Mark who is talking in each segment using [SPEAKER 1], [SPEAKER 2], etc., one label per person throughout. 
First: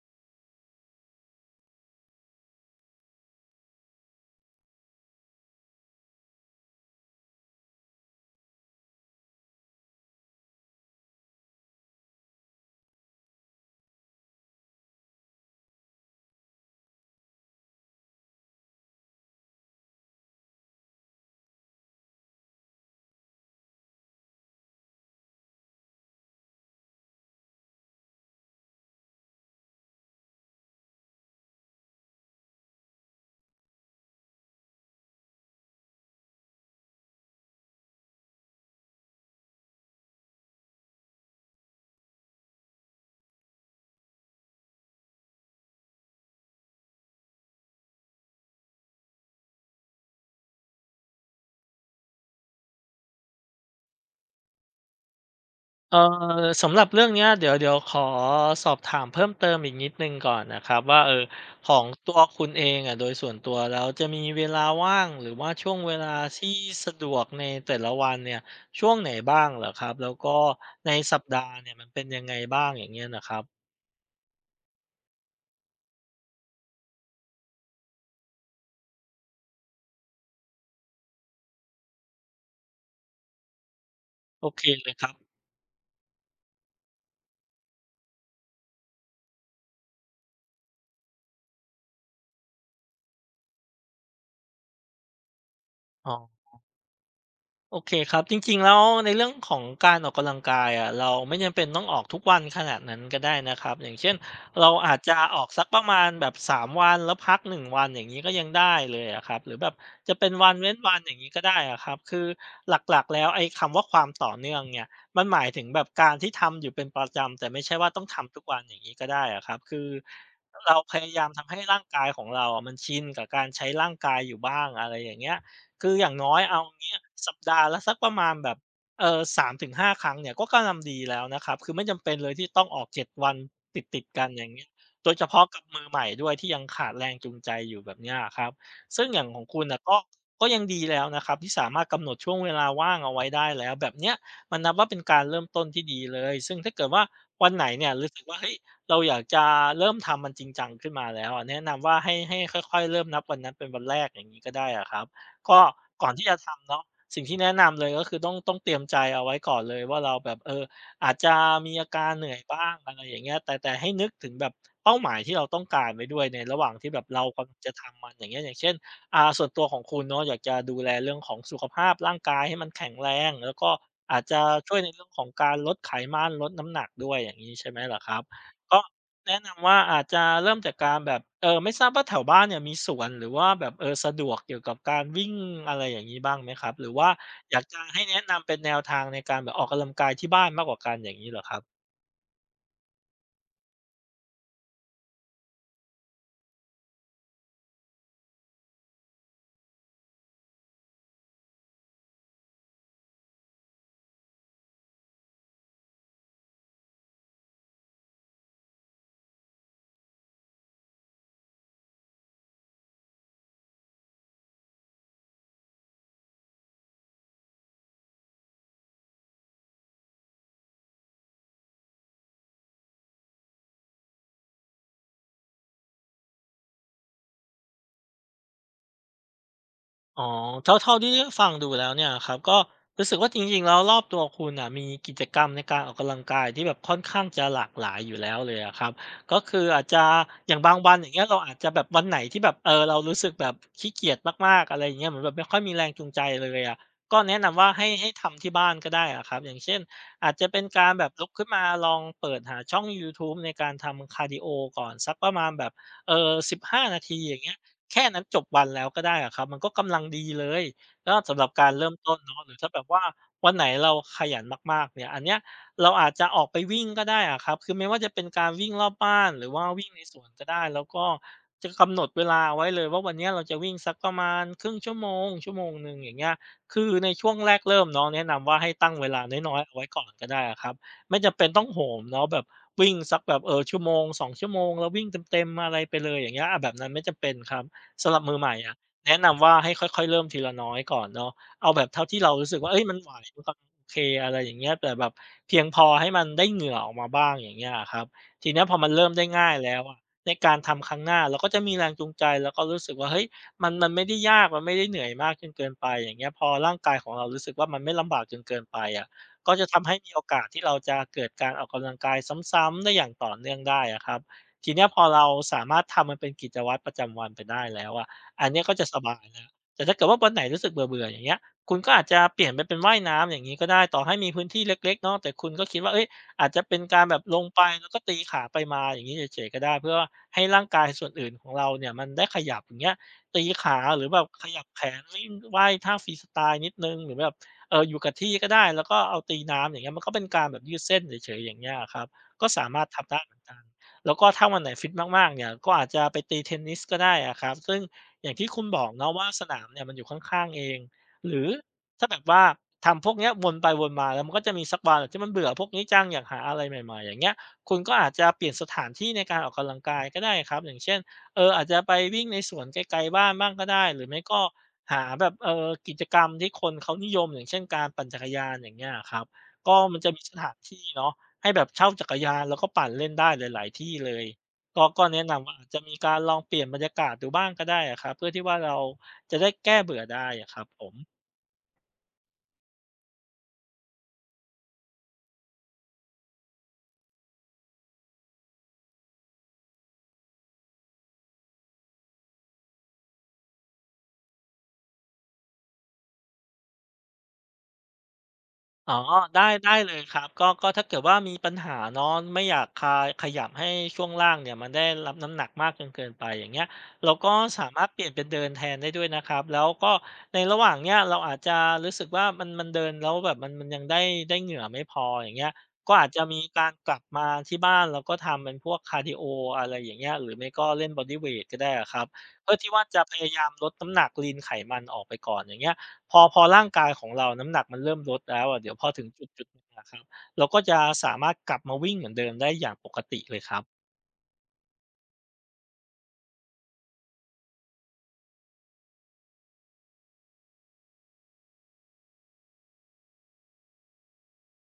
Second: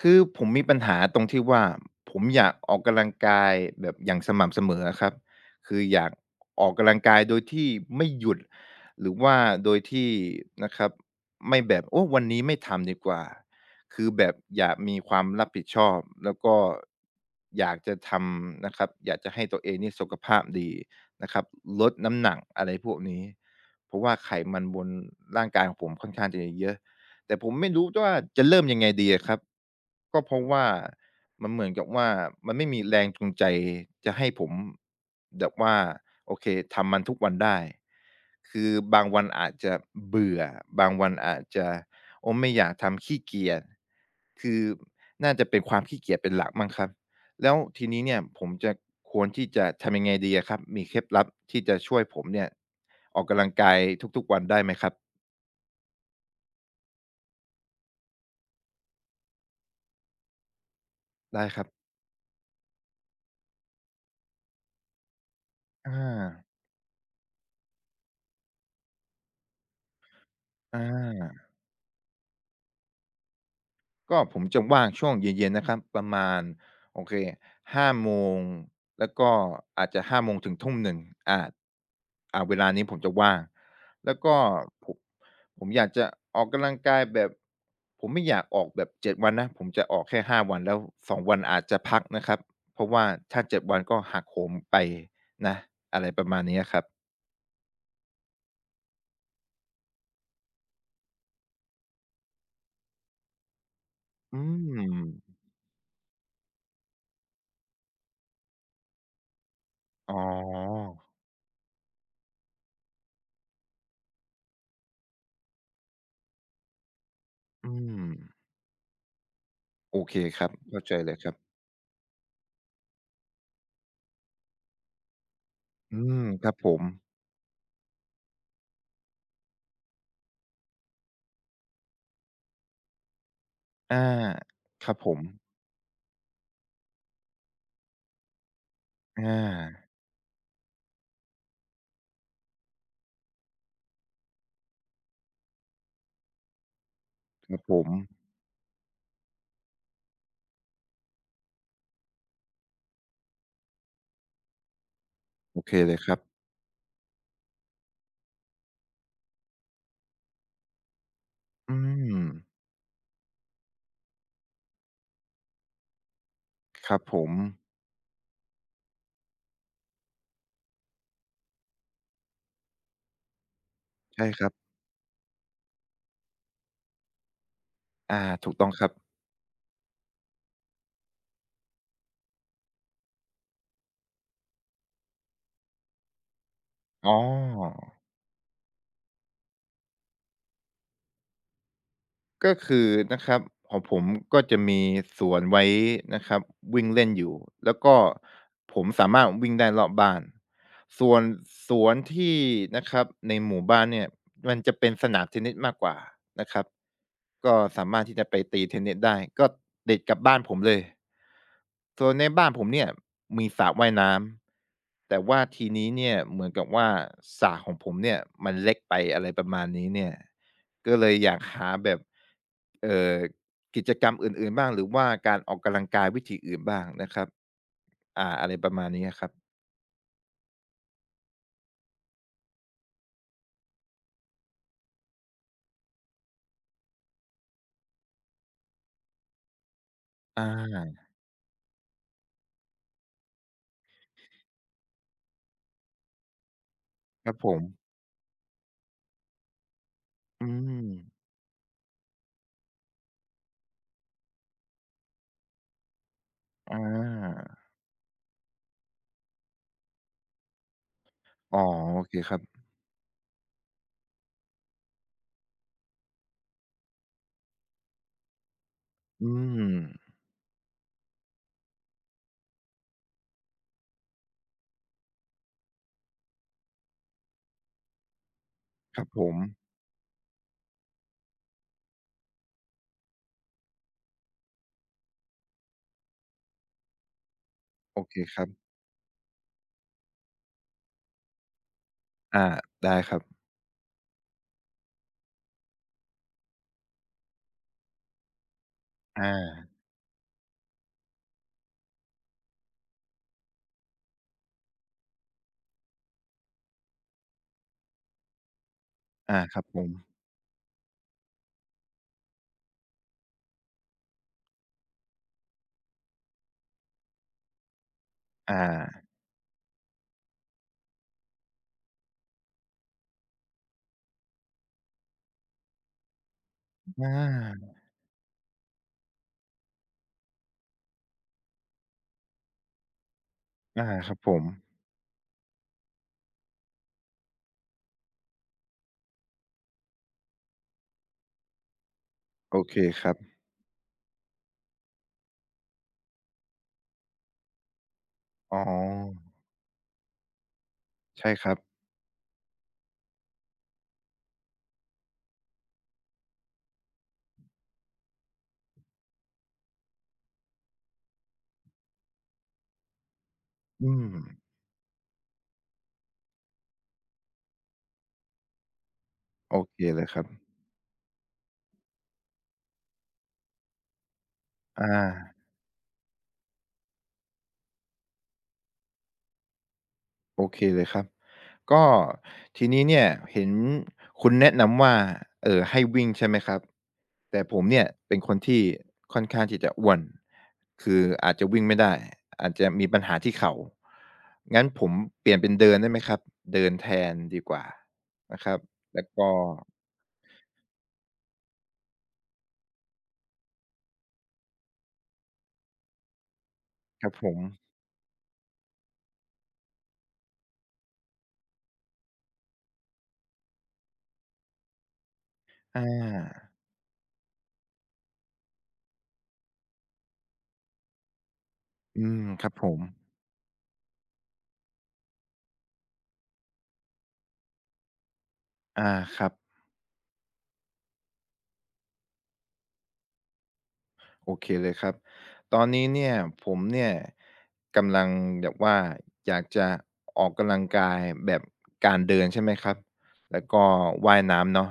[SPEAKER 1] คือผมมีปัญหาตรงที่ว่าผมอยากออกกำลังกายแบบอย่างสม่ำเสมออะครับคืออยากออกกำลังกายโดยที่ไม่หยุดหรือว่าโดยที่นะครับไม่แบบโอ้วันนี้ไม่ทำดีกว่าคือแบบอยากมีความรับผิดชอบแล้วก็อยากจะทำนะครับอยากจะให้ตัวเองนี่สุขภาพดีนะครับลดน้ำหนักอะไรพวกนี้เพราะว่าไขมันบนร่างกายของผมค่อนข้างจะเยอะ แต่ผมไม่รู้ว่าจะเริ่มยังไงดีอะครับก็เพราะว่ามันเหมือนกับว่ามันไม่มีแรงจูงใจจะให้ผมแบบว่าโอเคทำมันทุกวันได้คือบางวันอาจจะเบื่อบางวันอาจจะโอ้ไม่อยากทำขี้เกียจคือน่าจะเป็นความขี้เกียจเป็นหลักมั้งครับแล้วทีนี้เนี่ยผมจะควรที่จะทำยังไงดีอะครับมีเคล็ดลับที่จะช่วยผมเนี่ยออกกำลังกายทุกๆวันได้ไหมครับ
[SPEAKER 2] เอ่อสำหรับเรื่องเนี้ยเดี๋ยวขอสอบถามเพิ่มเติมอีกนิดหนึ่งก่อนนะครับว่า
[SPEAKER 1] ได้ครับ
[SPEAKER 2] ของตัวคุณเองอะโดยส่วนตัวแล้วจะมีเวลาว่างหรือว่าช่วงเว
[SPEAKER 1] อา
[SPEAKER 2] ลาที่สะดวกในแต่ละวันเนี่ยช่วงไหนบ้างเหรอครับแล้วก็
[SPEAKER 1] อ
[SPEAKER 2] ในสัปดา
[SPEAKER 1] า
[SPEAKER 2] ห์เนี่ยมันเป็นยังไงบ้างอย่างเงี้ยนะครับ
[SPEAKER 1] ก็ผมจะว่างช่วงเย็นๆนะครับประมาณโอเคห้าโมงแล้วก็อาจจะห้าโมงถึง1 ทุ่มอาอ่าเวลานี้ผมจะว่างแล้วก็
[SPEAKER 2] โอเคเล
[SPEAKER 1] ผ
[SPEAKER 2] ย
[SPEAKER 1] ม
[SPEAKER 2] ครับ
[SPEAKER 1] ผมอยากจะออกกำลังกายแบบผมไม่อยากออกแบบเจ็ดวันนะผมจะออกแค่5 วันแล้วสองวันอาจจะพักนะครับเพราะว่าถ้าเจ็ดวันก็หักโหมไปนะอะไร
[SPEAKER 2] อ๋อ
[SPEAKER 1] ประมาณนี้อะครับ
[SPEAKER 2] โอเคครับจริงๆแล้วในเรื่องของการออกกำลังกายอะเราไม่จำเป็นต้องออกทุกวันขนาดนั้นก็ได้นะครับอย่างเช่น
[SPEAKER 1] อื
[SPEAKER 2] เราอาจจะ
[SPEAKER 1] ม
[SPEAKER 2] ออกสักประมาณแบบสามวันแล้วพักหนึ่งวันอย่างนี้ก็ยังได้เลยอะครับหรือแบบ
[SPEAKER 1] อ๋
[SPEAKER 2] จะ
[SPEAKER 1] อ
[SPEAKER 2] เป็นวันเว้นวันอย่างนี้ก็ได้อะครับคือหลักๆแล้วไอ้คำว่าความต่อเนื่องเนี่ยมันหมายถึงแบบการที่ทำอยู่เป็นประจำแต่ไม่
[SPEAKER 1] อื
[SPEAKER 2] ใช่ว่าต้อ
[SPEAKER 1] ม
[SPEAKER 2] งทำทุกวันอย่างนี้ก็ได้อะครับคือ
[SPEAKER 1] โอเคครับ
[SPEAKER 2] เรา
[SPEAKER 1] เข้าใจ
[SPEAKER 2] พ
[SPEAKER 1] เล
[SPEAKER 2] ยา
[SPEAKER 1] ย
[SPEAKER 2] ยา
[SPEAKER 1] ค
[SPEAKER 2] ม
[SPEAKER 1] รับ
[SPEAKER 2] ทำให้ร่างกายของเราอะมันชินกับการใช้ร่างกายอยู่บ้างอะไรอย่างเงี้ย คือ
[SPEAKER 1] อื
[SPEAKER 2] อย่าง
[SPEAKER 1] ม
[SPEAKER 2] น้อย
[SPEAKER 1] ครับ
[SPEAKER 2] เอา
[SPEAKER 1] ผ
[SPEAKER 2] อย่าง
[SPEAKER 1] ม
[SPEAKER 2] เงี้ยสัปดาห์ละสักประมาณแบบสามถึงห3-5ครั้งเนี่ยก็กำลังดีแล้วนะครับคือไม่จำเป็นเลยที่ต้องออก7วันติด
[SPEAKER 1] อา
[SPEAKER 2] ติดกันอย่างเงี้ย
[SPEAKER 1] ครับผ
[SPEAKER 2] โดย
[SPEAKER 1] ม
[SPEAKER 2] เฉพาะกับมือใหม่ด้วยที่ยังขาดแรงจูงใจอยู่แบบเนี้ยครับซึ่งอ
[SPEAKER 1] อ
[SPEAKER 2] ย่างของคุณนะ
[SPEAKER 1] า
[SPEAKER 2] ก็ยังดีแล้วนะครับที่สามารถกำหนดช่วงเวลาว่างเอาไว้ได้แล้วแบบเนี้ยมันนับว่าเป็นการเริ่มต้นที่ดีเลยซึ่งถ้าเกิดว่าวั
[SPEAKER 1] ค
[SPEAKER 2] น
[SPEAKER 1] รับ
[SPEAKER 2] ไหน
[SPEAKER 1] ผ
[SPEAKER 2] เนี่
[SPEAKER 1] ม
[SPEAKER 2] ยรู้สึกว่าเฮ้ยเราอยากจะเริ่มทำมันจริงจังขึ้นมาแล้วอะแนะนำว่าให้ค่อยๆเริ่มนับวันนั้นเป็นวันแรกอย่างนี้ก็ได้อะครับ
[SPEAKER 1] โอ
[SPEAKER 2] ก็
[SPEAKER 1] เคเลย
[SPEAKER 2] ก่
[SPEAKER 1] ค
[SPEAKER 2] อน
[SPEAKER 1] รับ
[SPEAKER 2] ที่จะทำเนาะสิ่งที่แนะนำเลยก็คือต้องเตรียมใจเอาไว้ก่อนเลยว่าเราแบบอาจจะมี
[SPEAKER 1] อื
[SPEAKER 2] อาการเห
[SPEAKER 1] ม
[SPEAKER 2] นื่อยบ้างอะไรอย่างเงี้ยแต่ให้นึกถึงแบบเป้าหมายที่เราต้องการไว้ด้วยในระหว่าง
[SPEAKER 1] ค
[SPEAKER 2] ที่
[SPEAKER 1] รั
[SPEAKER 2] แบ
[SPEAKER 1] บ
[SPEAKER 2] บ
[SPEAKER 1] ผ
[SPEAKER 2] เรา
[SPEAKER 1] ม
[SPEAKER 2] กำลังจะทำมันอย่างเงี้ยอย่างเช่นอ่าส่วนตัวของคุณเนาะอยากจะดูแลเรื่องของสุขภาพร่างกายให้มันแข็งแรงแล้วก็อาจ
[SPEAKER 1] ใช่
[SPEAKER 2] จะ
[SPEAKER 1] ครับ
[SPEAKER 2] ช่วยในเรื่องของการลดไขมันลดน้ำหนักด้วยอย่างงี้ใช่ไหมล่ะครั
[SPEAKER 1] อา
[SPEAKER 2] บ
[SPEAKER 1] ถูกต้อง
[SPEAKER 2] ก็
[SPEAKER 1] ครับ
[SPEAKER 2] แนะนำว่าอาจจะเริ่มจากการแบบไม่ทราบว่าแถวบ้านเนี่ยมีสวนหรือว่าแบบสะดวกเกี่ยวกับการวิ่งอะไรอย่างงี้บ้างไหมครับหรือว่า
[SPEAKER 1] อ๋อ
[SPEAKER 2] อยากจะให้แนะนำเป็นแนวทางในการแบบออกกำลังกายที่บ้านมากกว่ากันอย่างงี้เหรอครับ
[SPEAKER 1] ก็คือนะครับของผมก็จะมีสวนไว้นะครับวิ่งเล่นอยู่แล้วก็ผมสามารถวิ่งได้รอบบ้านส่วนสวนที่นะครับในหมู่บ้านเนี่ยมันจะเป็นสนามเทนนิสมากกว่านะครับก็สามารถที่จะไปตีเทนนิสได้ก็ติดกลับบ้านผมเลยส่วนในบ้านผมเนี่ยมีสระว่ายน้ำแต่ว่าทีนี้เนี่ยเหมือนกับว่าสระของผมเนี่ยมันเล็กไปอะไรประมาณนี้เนี่ย ก็เลยอยากหาแบบเอ่อกิจกรรมอื่นๆบ้างหรือว่าการออกกำลังกายวิธีอื่นบ้างนะครับอ่าอะไรประมาณนี้อะครับ
[SPEAKER 2] อ๋อเท่าที่ฟังดูแล้วเนี่ยครับก็รู้สึกว่าจริงๆแล้วรอบตัวคุณน่ะมีกิจกรรมในการออกกำลังกายที่แบบค่อนข้างจะหลากหลายอยู่แล้วเลยอะครับก็คืออาจจะ
[SPEAKER 1] อ
[SPEAKER 2] อย่างบางวัน
[SPEAKER 1] า
[SPEAKER 2] อย่างเงี้ยเราอาจจะแบบวันไหนที่แบบเรารู้สึกแบบขี้เกียจมากๆอะไรอย่างเงี้ยเหมือนแบบไม่ค่อยมีแรงจูงใจเลยอะก็
[SPEAKER 1] ครั
[SPEAKER 2] แนะ
[SPEAKER 1] บผ
[SPEAKER 2] นำ
[SPEAKER 1] ม
[SPEAKER 2] ว่าให้ทำที่บ้านก็ได้อะครับอย่างเช่นอาจ
[SPEAKER 1] อื
[SPEAKER 2] จะเป็นการ
[SPEAKER 1] ม
[SPEAKER 2] แบบลุกขึ้นมาลองเปิดหาช่องยูทูบในการทำคาร์ดีโอก่อนสักประมาณแบบสิบ
[SPEAKER 1] อ
[SPEAKER 2] ห้านาทีอย่าง
[SPEAKER 1] า
[SPEAKER 2] เงี้ย แค่นั้นจบวันแล้วก็ได้อะครับมันก็กำลังดีเลยก็สำหรับ
[SPEAKER 1] อ๋อ
[SPEAKER 2] การเริ่ม
[SPEAKER 1] โอเค
[SPEAKER 2] ต้น
[SPEAKER 1] ครั
[SPEAKER 2] เนาะ
[SPEAKER 1] บ
[SPEAKER 2] หรือถ้าแบบว่าวันไหนเราขยันมากๆเนี่ยอันเนี้ยเราอาจจะออกไปวิ่งก็ได้อะครับคือไม่ว่าจะเป็นการวิ่งรอบบ้า
[SPEAKER 1] อื
[SPEAKER 2] นหรือว่า
[SPEAKER 1] ม
[SPEAKER 2] วิ่งในสวนก็ได้แล้วก็จะกำหนดเวลาเอาไว้เลยว่าวันเนี้ยเราจะวิ่งสักประมาณครึ่งชั่วโมงชั่วโมงหนึ่งอย่างเงี้ยคือในช่วงแรกเริ่มเนาะแนะนำว่าให้ตั้ง
[SPEAKER 1] ครั
[SPEAKER 2] เว
[SPEAKER 1] บผ
[SPEAKER 2] ลา
[SPEAKER 1] ม
[SPEAKER 2] น้อยๆเอาไว้ก่อนก็ได้อะครับไม่จำเป็นต้องโหมเนาะแบบวิ่งสักแบบชั่วโมง2ชั่วโมงแล้ววิ่งเต็มๆอะไรไปเลยอย่างเงี้ยอาแบบนั้นไม่จำเป็นครับ
[SPEAKER 1] โอ
[SPEAKER 2] สำห
[SPEAKER 1] เค
[SPEAKER 2] รับมื
[SPEAKER 1] ค
[SPEAKER 2] อ
[SPEAKER 1] รั
[SPEAKER 2] ให
[SPEAKER 1] บ
[SPEAKER 2] ม่อะแนะนำว่าให้ค่อยๆเริ่มทีละน้อยก่อนเนาะเอาแบบเท่าที่เรา
[SPEAKER 1] อา
[SPEAKER 2] รู้สึกว่าเฮ้ยมั
[SPEAKER 1] ได้
[SPEAKER 2] นไหว
[SPEAKER 1] ครับ
[SPEAKER 2] มันกำลังโอเคอะไรอย่างเงี้ยแต่แบบเพียงพอให้มันได้เหงื่อออกมาบ้างอย่างเงี้ยอะครับทีเนี้ยพอมันเริ่มได้
[SPEAKER 1] อา
[SPEAKER 2] ง่ายแล้วอะในการทำครั้งหน้าเราก็จะมีแรงจูงใจแล้วก็รู้สึกว่าเฮ้ยมันไม่ได้ยากมันไม่ได้เหนื่อยมากจนเกินไปอย่างเงี้ยพอร่างกายของเรารู้สึกว่ามันไม่ลำบากจนเกินไปอะ
[SPEAKER 1] อา
[SPEAKER 2] ก็
[SPEAKER 1] ครับ
[SPEAKER 2] จะ
[SPEAKER 1] ผ
[SPEAKER 2] ทำ
[SPEAKER 1] ม
[SPEAKER 2] ให้มีโอกาสที่เราจะเกิดการออกกำลังกายซ้ำๆได้อย่างต่อเนื่องได้อะครับ ทีเนี้ยพอเราสามารถทำมันเป็นกิจวัตรประจำวันไปได้แล้วอะอัน
[SPEAKER 1] อา
[SPEAKER 2] เนี้ยก็จะสบายแล้วแต่ถ้าเกิดว่าวันไหนรู้สึกเบื่อๆอย่างเงี้ยคุณก็อาจจะเปลี่ยนไปเป็นว่ายน้ำอย่างงี้ก็ได้ต่อให้มีพื้นที่เล็กๆเนาะแต่คุณก็คิดว่าเฮ้ยอาจจะเป็นการ
[SPEAKER 1] อ
[SPEAKER 2] แบบลงไป
[SPEAKER 1] า
[SPEAKER 2] แล้วก็ตีขาไปมาอย่างงี้เฉยๆก็ได้เพื่อให้ร่างกายส่วนอื่นของเราเนี่ยมันได้ขยับอย่างเงี้ยตีขา
[SPEAKER 1] อา
[SPEAKER 2] หรือ
[SPEAKER 1] ครั
[SPEAKER 2] แบ
[SPEAKER 1] บ
[SPEAKER 2] บ
[SPEAKER 1] ผม
[SPEAKER 2] ขยับแขนเล่นว่ายท่าฟรีสไตล์นิดหนึ่งหรือแบบอยู่กับที่ก็ได้แล้วก็เอาตีน้ำอย่างเงี้ยมันก็เป็นการแบบยืดเส้นเฉยๆอย่างเงี้ยอะครับก็
[SPEAKER 1] โอ
[SPEAKER 2] สา
[SPEAKER 1] เค
[SPEAKER 2] มารถ
[SPEAKER 1] ค
[SPEAKER 2] ทำ
[SPEAKER 1] รับ
[SPEAKER 2] ได้เหมือนกัน แล้วก็ถ้าวันไหนฟิตมากๆเนี่ยก็อาจจะไปตีเทนนิสก็ได้อะครับซึ่งอย่างที่
[SPEAKER 1] อ๋อ
[SPEAKER 2] คุณบอกเนาะว่าสนามเนี่ยมันอยู่ข้างๆเองห
[SPEAKER 1] ใช่
[SPEAKER 2] รื
[SPEAKER 1] ค
[SPEAKER 2] อ
[SPEAKER 1] รับ
[SPEAKER 2] ถ้าแบบว่าทำพวกเนี้ยวนไปวนมาแล้วมันก็จะมีสักวันที่มันเบื่อพวกนี้จังอยากหาอะไรใหม่ๆอย่างเงี้ยคุณก็อาจจะเปลี่ยนสถานที่ในการออกกำลังกายก็ได้ครับอย่างเช่นเอออาจจะไปวิ่งในสวนไกลๆบ้านบ้างก็ได้
[SPEAKER 1] อื
[SPEAKER 2] หรื
[SPEAKER 1] ม
[SPEAKER 2] อไม่ก็หาแบบเออกิจกรรมที่คนเขานิยมอย่างเช่นการปั่นจักรยานอย่างเงี้ยครับ
[SPEAKER 1] โอเค
[SPEAKER 2] ก็มัน
[SPEAKER 1] เลย
[SPEAKER 2] จะ
[SPEAKER 1] ค
[SPEAKER 2] มี
[SPEAKER 1] รับ
[SPEAKER 2] สถานที่เนาะ ให้แบบเช่าจักรยานแล้วก็ปั่นเล่นได้หลายๆที่เลย ก็
[SPEAKER 1] อา
[SPEAKER 2] ก็แนะนำว่าอาจจะมีการลองเปลี่ยนบรรยากาศดูบ้างก็ได้อะครับเพื่อที่ว่าเราจะได้แก้เบื่อได้
[SPEAKER 1] โอ
[SPEAKER 2] อะค
[SPEAKER 1] เค
[SPEAKER 2] รับผ
[SPEAKER 1] เลย
[SPEAKER 2] ม
[SPEAKER 1] ครับก็ทีนี้เนี่ยเห็นคุณแนะนำว่าให้วิ่งใช่ไหมครับแต่ผมเนี่ยเป็นคนที่ค่อนข้างที่จะอ้วนคืออาจจะวิ่งไม่ได้อาจจะมีปัญหาที่เข่างั้นผมเปลี่ยนเป็นเดินได้ไหมครับเดินแทนดีกว่านะครับ
[SPEAKER 2] อ๋อ
[SPEAKER 1] แล้วก็
[SPEAKER 2] ได้ได้เลยครับก็ถ้าเกิดว่ามีปัญหาเนาะไม่อยากคายขยับให้ช่วงล่างเนี่ยมันได้รับน้ำหนักมากจนเกินไปอย่างเงี้ย
[SPEAKER 1] ครั
[SPEAKER 2] เรา
[SPEAKER 1] บผ
[SPEAKER 2] ก็
[SPEAKER 1] ม
[SPEAKER 2] สามารถเปลี่ยนเป็นเดินแทนได้ด้วยนะครับแล้วก็ในระหว่างเนี้ยเราอาจจะรู้สึกว่ามันเดินแล้วแบบมันยังได้เหงื่อไม่พออย่างเงี้ย
[SPEAKER 1] อ
[SPEAKER 2] ก็อาจจะมี
[SPEAKER 1] า
[SPEAKER 2] การกลับมาที่บ้านแล้วก็ทำเป็นพวกคาร์ดีโออะไรอย่างเงี้ยหรือไม่ก็เล่นบอดีเวทก็ได้อะครั
[SPEAKER 1] อื
[SPEAKER 2] บ
[SPEAKER 1] มครั
[SPEAKER 2] เพื่
[SPEAKER 1] บ
[SPEAKER 2] อ
[SPEAKER 1] ผ
[SPEAKER 2] ที่
[SPEAKER 1] ม
[SPEAKER 2] ว่าจะพยายามลดน้ำหนักลีนไขมันออกไปก่อนอย่างเงี้ย พอร่างกายของเราน้ำหนักมันเริ่มลดแล้วอะเดี๋ยวพอ
[SPEAKER 1] อา
[SPEAKER 2] ถึง
[SPEAKER 1] ครับ
[SPEAKER 2] จุดๆหนึ่งอะครับเราก็จะสามารถกลับมาวิ่งเหมือนเดิมได้อย่างปกติเลยครับ
[SPEAKER 1] โอเคเลยครับตอนนี้เนี่ยผมเนี่ยกำลังแบบว่าอยากจะออกกำลังกายแบบการเดินใช่ไหมครับแล้วก็ว่ายน้ำเนาะ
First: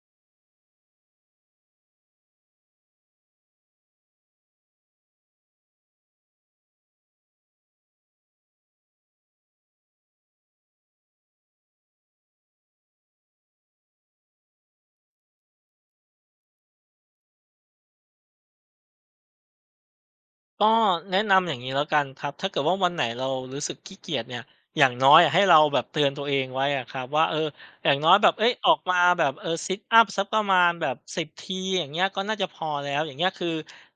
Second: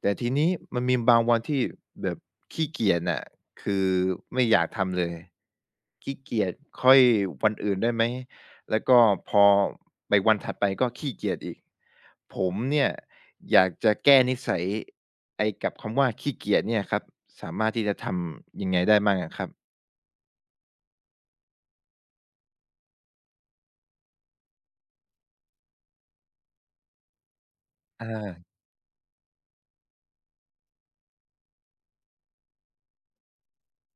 [SPEAKER 1] แต่ทีนี้มันมีบางวันที่แบบขี้เกียจน่ะคือไม่อยากทำเลยขี้เกียจค่อยวันอื่นได้ไหมแล้วก็พอไปวันถัดไปก็ขี้เกียจอีกผมเนี่ยอยากจะแก้นิสัย ไอ้กับคำว่าขี้เกียจเนี่ยครับสามารถที่จะทำยังไงได้บ้างอะครับ
[SPEAKER 2] ก็แนะนำอย่างนี้แล้วกันครับถ้าเกิดว่าวันไหนเรารู้สึกขี้เกียจเนี่ยอย่างน้อยอะให้เราแบบเตือนตัวเองไว้อะครับว่าเอออย่างน้อยแบบเอ้ย
[SPEAKER 1] อา
[SPEAKER 2] ออกมาแบบเออซิตอัพสักประมาณแบบ10ทีอย่างเงี้ยก็น่าจะพอแล้วอย่างเงี้ยคือ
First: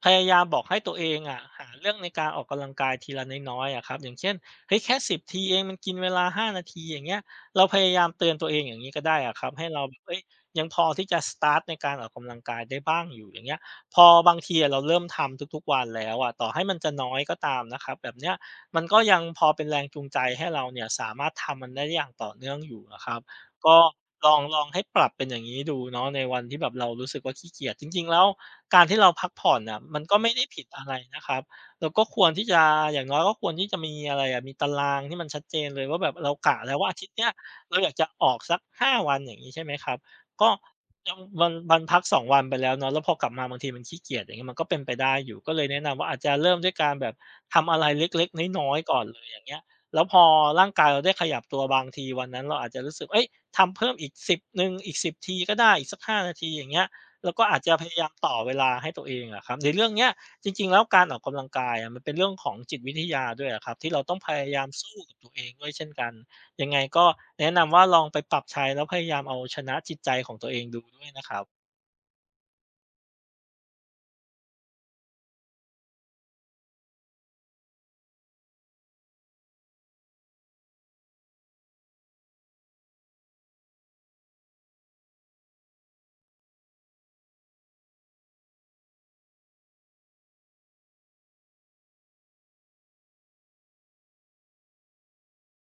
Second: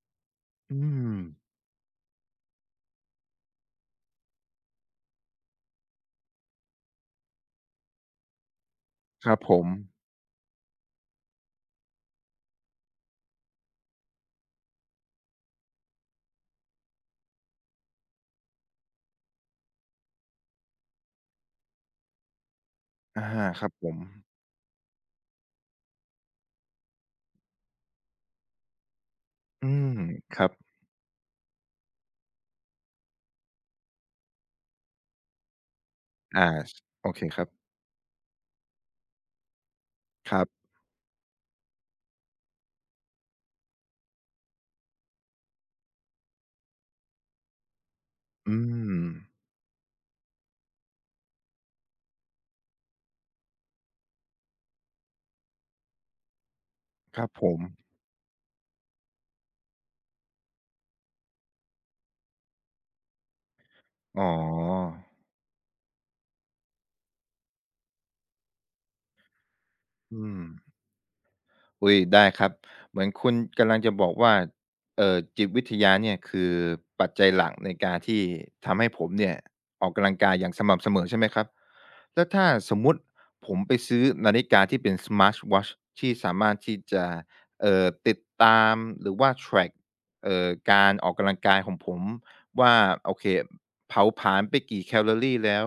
[SPEAKER 2] พยายามบอก
[SPEAKER 1] อื
[SPEAKER 2] ให้ตัวเอ
[SPEAKER 1] ม
[SPEAKER 2] งอะหาเรื่องในการออกกำลังกายทีละน้อยๆอะครับอย่างเช่นเฮ้ยแค่1บทีเองมันกินเวลา5 นาทีอย่างเงี้ยเราพยายามเตือนตัวเองอย่างงี้ก็ได้
[SPEAKER 1] ค
[SPEAKER 2] อะ
[SPEAKER 1] รับ
[SPEAKER 2] ครั
[SPEAKER 1] ผ
[SPEAKER 2] บให้
[SPEAKER 1] ม
[SPEAKER 2] เราแบบเอ้ยยังพอที่จะสตาร์ทในการออกกำลังกายได้บ้างอยู่อย่างเงี้ย พอบางทีอะเราเริ่มทำทุกๆวันแล้วอะต่อให้มันจะน้อยก็ตามนะครับแบบเนี้ยมันก็ยังพอเป็นแรงจูงใจให้เราเนี่ยสามารถทำมันได้อย่างต่อเนื่องอยู่อะครับ
[SPEAKER 1] อาครับ
[SPEAKER 2] ก็
[SPEAKER 1] ผม
[SPEAKER 2] ลองให้ปรับเป็นอย่างงี้ดูเนาะในวันที่แบบเรารู้สึกว่าขี้เกียจจริงๆแล้วการที่เราพักผ่อน
[SPEAKER 1] อื
[SPEAKER 2] น่ะ
[SPEAKER 1] ม
[SPEAKER 2] มันก็ไม่
[SPEAKER 1] ค
[SPEAKER 2] ได้
[SPEAKER 1] รับ
[SPEAKER 2] ผิดอะไรนะครับเราก็ควรที่จะอย่างน้อยก็ควรที่จะมีอะไรอะมีตารางที่มันชัดเจนเลยว่าแบบเรา
[SPEAKER 1] อา
[SPEAKER 2] กะ
[SPEAKER 1] ส
[SPEAKER 2] แล้วว่าอาทิ
[SPEAKER 1] โอ
[SPEAKER 2] ตย์
[SPEAKER 1] เค
[SPEAKER 2] เนี้ย
[SPEAKER 1] ครับ
[SPEAKER 2] เราอยากจะออกสัก5 วันอย่างงี้ใช่ไหมครับ
[SPEAKER 1] ครั
[SPEAKER 2] ก็
[SPEAKER 1] บ
[SPEAKER 2] ยังมันพัก2วันไปแล้วเนาะแล้วพอกลับมาบางทีมันขี้เกียจอย่างเงี้ยมันก็เป็นไปได้อยู่ก็เลยแนะนำว่าอาจจะเริ่มด้วยการแบบทำอะไรเล็ก
[SPEAKER 1] อื
[SPEAKER 2] ๆน้อยๆ
[SPEAKER 1] ม
[SPEAKER 2] ก่อนเลยอย่างเงี้ยแล้วพอร่างกายเราได้ขยับตัวบางทีวันนั้นเราอาจจะรู้สึกเฮ้ยทำเพิ่มอีก10หนึ่งอีกสิบทีก็ได้อีกสักห้านาทีอย่างเงี้ย
[SPEAKER 1] ครับ
[SPEAKER 2] เรา
[SPEAKER 1] ผ
[SPEAKER 2] ก็อา
[SPEAKER 1] ม
[SPEAKER 2] จจะพยายามต่อเวลาให้ตัวเองอะครับในเรื่องเนี้ยจริงๆแล้วการออกกำลังกายอะมันเป็นเรื่องของจิตวิทยาด้วยอะครับที่เราต้อง
[SPEAKER 1] อ๋อ
[SPEAKER 2] พยายามสู้กับตัวเองด้วยเช่นกัน ยังไงก็แนะนำว่าลองไปปรับใช้แล้วพยายามเอาชนะจิตใจ
[SPEAKER 1] อื
[SPEAKER 2] ของ
[SPEAKER 1] ม
[SPEAKER 2] ตัวเองดูด้วยนะครับ
[SPEAKER 1] อุ๊ยได้ครับเหมือนคุณกำลังจะบอกว่าจิตวิทยาเนี่ยคือปัจจัยหลักในการที่ทำให้ผมเนี่ยออกกำลังกายอย่างสม่ำเสมอใช่ไหมครับแล้วถ้าสมมุติผมไปซื้อนาฬิกาที่เป็น Smart Watch ที่สามารถที่จะติดตามหรือว่าแทร็กการออกกำลังกายของผมว่าโอเคเผาผลาญไปกี่แคลอรีแล้ว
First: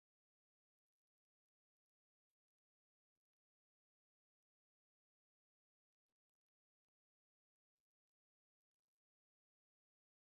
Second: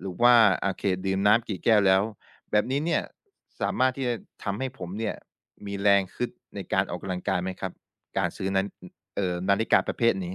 [SPEAKER 1] หรือว่าโอเคดื่มน้ำกี่แก้วแล้ว แบบนี้เนี่ยสามารถที่จะทำให้ผมเนี่ยมีแรงขึนในการออกกำลังกายไหมครับการซื้อนั้นอเอ่อนาฬิกาประเภทนี้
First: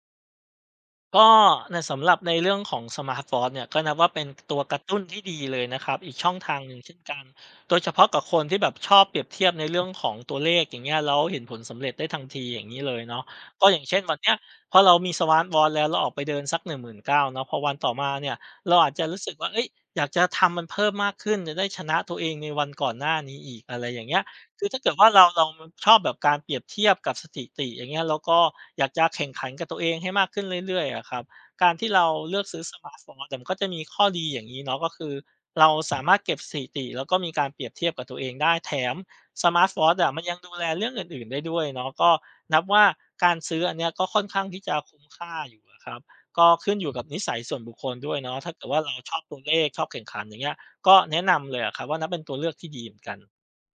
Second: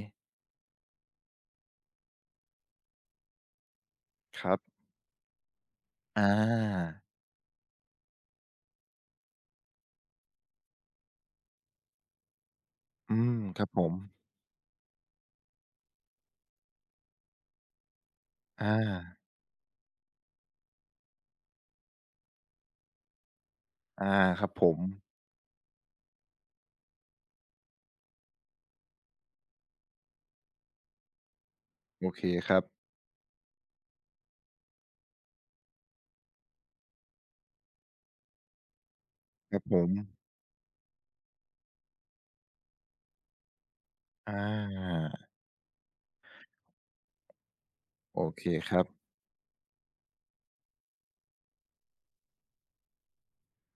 [SPEAKER 2] ก็ในสำหรับในเรื่องของสมาร์ทวอตเนี่ยก็นับว่าเป็น
[SPEAKER 1] ครั
[SPEAKER 2] ตั
[SPEAKER 1] บ
[SPEAKER 2] วกระตุ้นที่ดีเลยนะครับอีก
[SPEAKER 1] อ
[SPEAKER 2] ช่องทางหนึ่งเช่น
[SPEAKER 1] า
[SPEAKER 2] กันโดยเฉพาะกับคนที่แบบชอบเปรียบเทียบในเรื่องของตัวเลขอย่างเงี้ยแล้วเห็นผลสำเร็จได้ทันทีอย่างนี้เลย
[SPEAKER 1] อื
[SPEAKER 2] เนาะ
[SPEAKER 1] มค
[SPEAKER 2] ก็
[SPEAKER 1] รับ
[SPEAKER 2] อ
[SPEAKER 1] ผ
[SPEAKER 2] ย่าง
[SPEAKER 1] ม
[SPEAKER 2] เช่นวันเนี้ยพอเรามีสมาร์ทวอตแล้วเราออกไปเดินสัก19,000เนาะพอวันต่อมาเนี่ย
[SPEAKER 1] อา
[SPEAKER 2] เราอาจจะรู้สึกว่าเอ้ยอยากจะทำมันเพิ่มมากขึ้นจะได้ชนะตัวเองในวันก่อนหน้านี้อีกอะไรอย่าง
[SPEAKER 1] อา
[SPEAKER 2] เงี้ย
[SPEAKER 1] ครับผ
[SPEAKER 2] คือ
[SPEAKER 1] ม
[SPEAKER 2] ถ้าเกิดว่าเราชอบแบบการเปรียบเทียบกับสถิติอย่างเงี้ยแล้วก็อยากจะแข่งขันกับตัวเองให้มากขึ้นเรื่อยๆอะครับการที่เรา
[SPEAKER 1] โอเค
[SPEAKER 2] เลือก
[SPEAKER 1] ครั
[SPEAKER 2] ซื้อ
[SPEAKER 1] บ
[SPEAKER 2] สมาร์ตโฟนแต่มันก็จะมีข้อดีอย่างงี้เนาะก็คือเราสามารถเก็บสถิติแล้วก็มีการเปรียบเทียบกับตัวเองได้แถมส
[SPEAKER 1] ครั
[SPEAKER 2] มา
[SPEAKER 1] บ
[SPEAKER 2] ร์ต
[SPEAKER 1] ผ
[SPEAKER 2] วอ
[SPEAKER 1] ม
[SPEAKER 2] ตช์อะมันยังดูแลเรื่องอื่นๆได้ด้วยเนาะก็นับว่าการซื้ออันเนี้ยก็ค่อน
[SPEAKER 1] อ
[SPEAKER 2] ข้างที่จะคุ้
[SPEAKER 1] า
[SPEAKER 2] มค่าอยู่อะครับก็ขึ้นอยู่กับนิสัยส่วนบุคคลด้วย
[SPEAKER 1] โอ
[SPEAKER 2] เนาะ
[SPEAKER 1] เค
[SPEAKER 2] ถ้าเกิด
[SPEAKER 1] ค
[SPEAKER 2] ว่า
[SPEAKER 1] รับ
[SPEAKER 2] เราชอบตัวเลขชอบแข่งขันอย่างเงี้ยก็แนะนำเลยอะครับว่านับเป็นตัวเลือกที่ดีเหมือนกัน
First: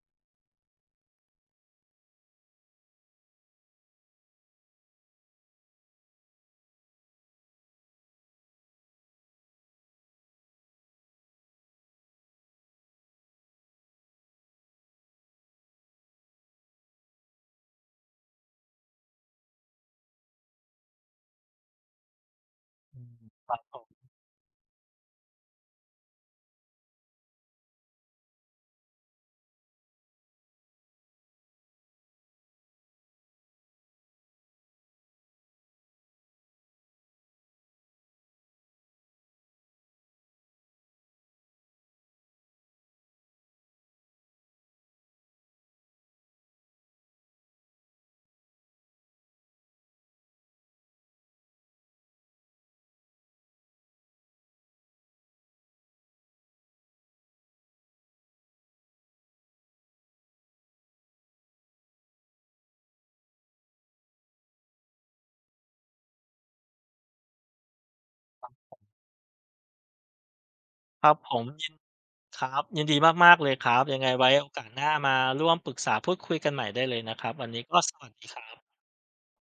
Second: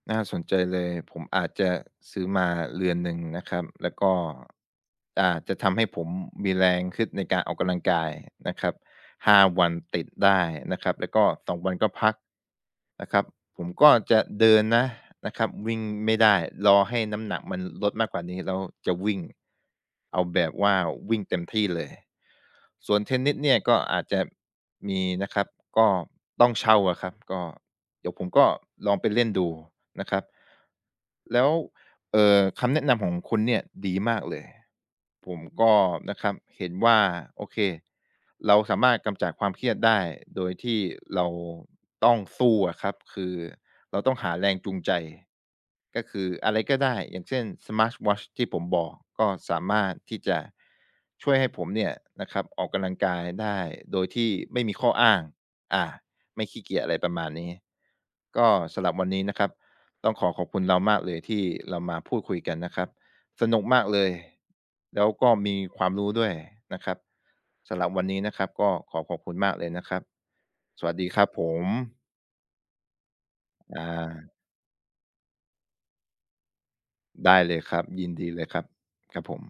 [SPEAKER 1] น่าสนใจเลยผมอาจจะซื้อมาเรือนหนึ่งนะครับแล้วก็จะทำให้ผมมีแรงขึนในการออกกำลังกายนะครับ หาวันติดได้นะครับแล้วก็สองวันก็พักนะครับผมก็จะเดินนะครับวิ่งไม่ได้รอให้น้ำหนักมันลดมากกว่านี้แล้วจะวิ่งเอาแบบว่าวิ่งเต็มที่เลยส่ว
[SPEAKER 2] อื
[SPEAKER 1] นเทน
[SPEAKER 2] ม
[SPEAKER 1] นิส
[SPEAKER 2] ค
[SPEAKER 1] เนี่
[SPEAKER 2] รั
[SPEAKER 1] ย
[SPEAKER 2] บผ
[SPEAKER 1] ก็
[SPEAKER 2] ม
[SPEAKER 1] อาจจะมีนะครับก็ต้องเช่าอะครับก็เดี๋ยวผมก็ลองไปเล่นดูนะครับแล้ว คำแนะนำของคุณเนี่ยดีมากเลยผมก็นะครับเห็นว่าโอเคเราสามารถกำจัดความเครียดได้โดยที่เราต้องสู้อะครับคือเราต้องหาแรงจูงใจก็คืออะไรก็ได้อย่างเช่น Smart Watch ที่ผมบอกก็สามารถที่จะช่วยให้ผมเนี่ยนะครับออกกำลังกายได้โดยที่ไม่มีข้ออ้างอาไม่ขี้เกียจอะไรประมาณนี้ก็สำหรับวันนี้นะครับ ต้องขอขอบคุณเรามากเลยที่เรามาพูดคุยกันนะครับสนุกมากเลยแล้วก็มีความรู้ด้วยนะครับสำหรับวันนี้นะครับก็ขอขอบคุณมากเลยนะครับสวัส
[SPEAKER 2] ค
[SPEAKER 1] ดี
[SPEAKER 2] รับ
[SPEAKER 1] ครับ
[SPEAKER 2] ผ
[SPEAKER 1] ผ
[SPEAKER 2] ม
[SPEAKER 1] ม
[SPEAKER 2] ยินครับยินดีมากๆเลยครั
[SPEAKER 1] อ่
[SPEAKER 2] บยังไงไว้
[SPEAKER 1] า
[SPEAKER 2] โอกาสหน้ามาร่วมปรึกษาพูดคุยกันใหม่ได้เลยนะครับ
[SPEAKER 1] ได้
[SPEAKER 2] วัน
[SPEAKER 1] เลย
[SPEAKER 2] นี้
[SPEAKER 1] ค
[SPEAKER 2] ก็
[SPEAKER 1] รับ
[SPEAKER 2] ส
[SPEAKER 1] ยิ
[SPEAKER 2] วัส
[SPEAKER 1] น
[SPEAKER 2] ดี
[SPEAKER 1] ดี
[SPEAKER 2] ค
[SPEAKER 1] เลย
[SPEAKER 2] รั
[SPEAKER 1] ครั
[SPEAKER 2] บ
[SPEAKER 1] บครับผม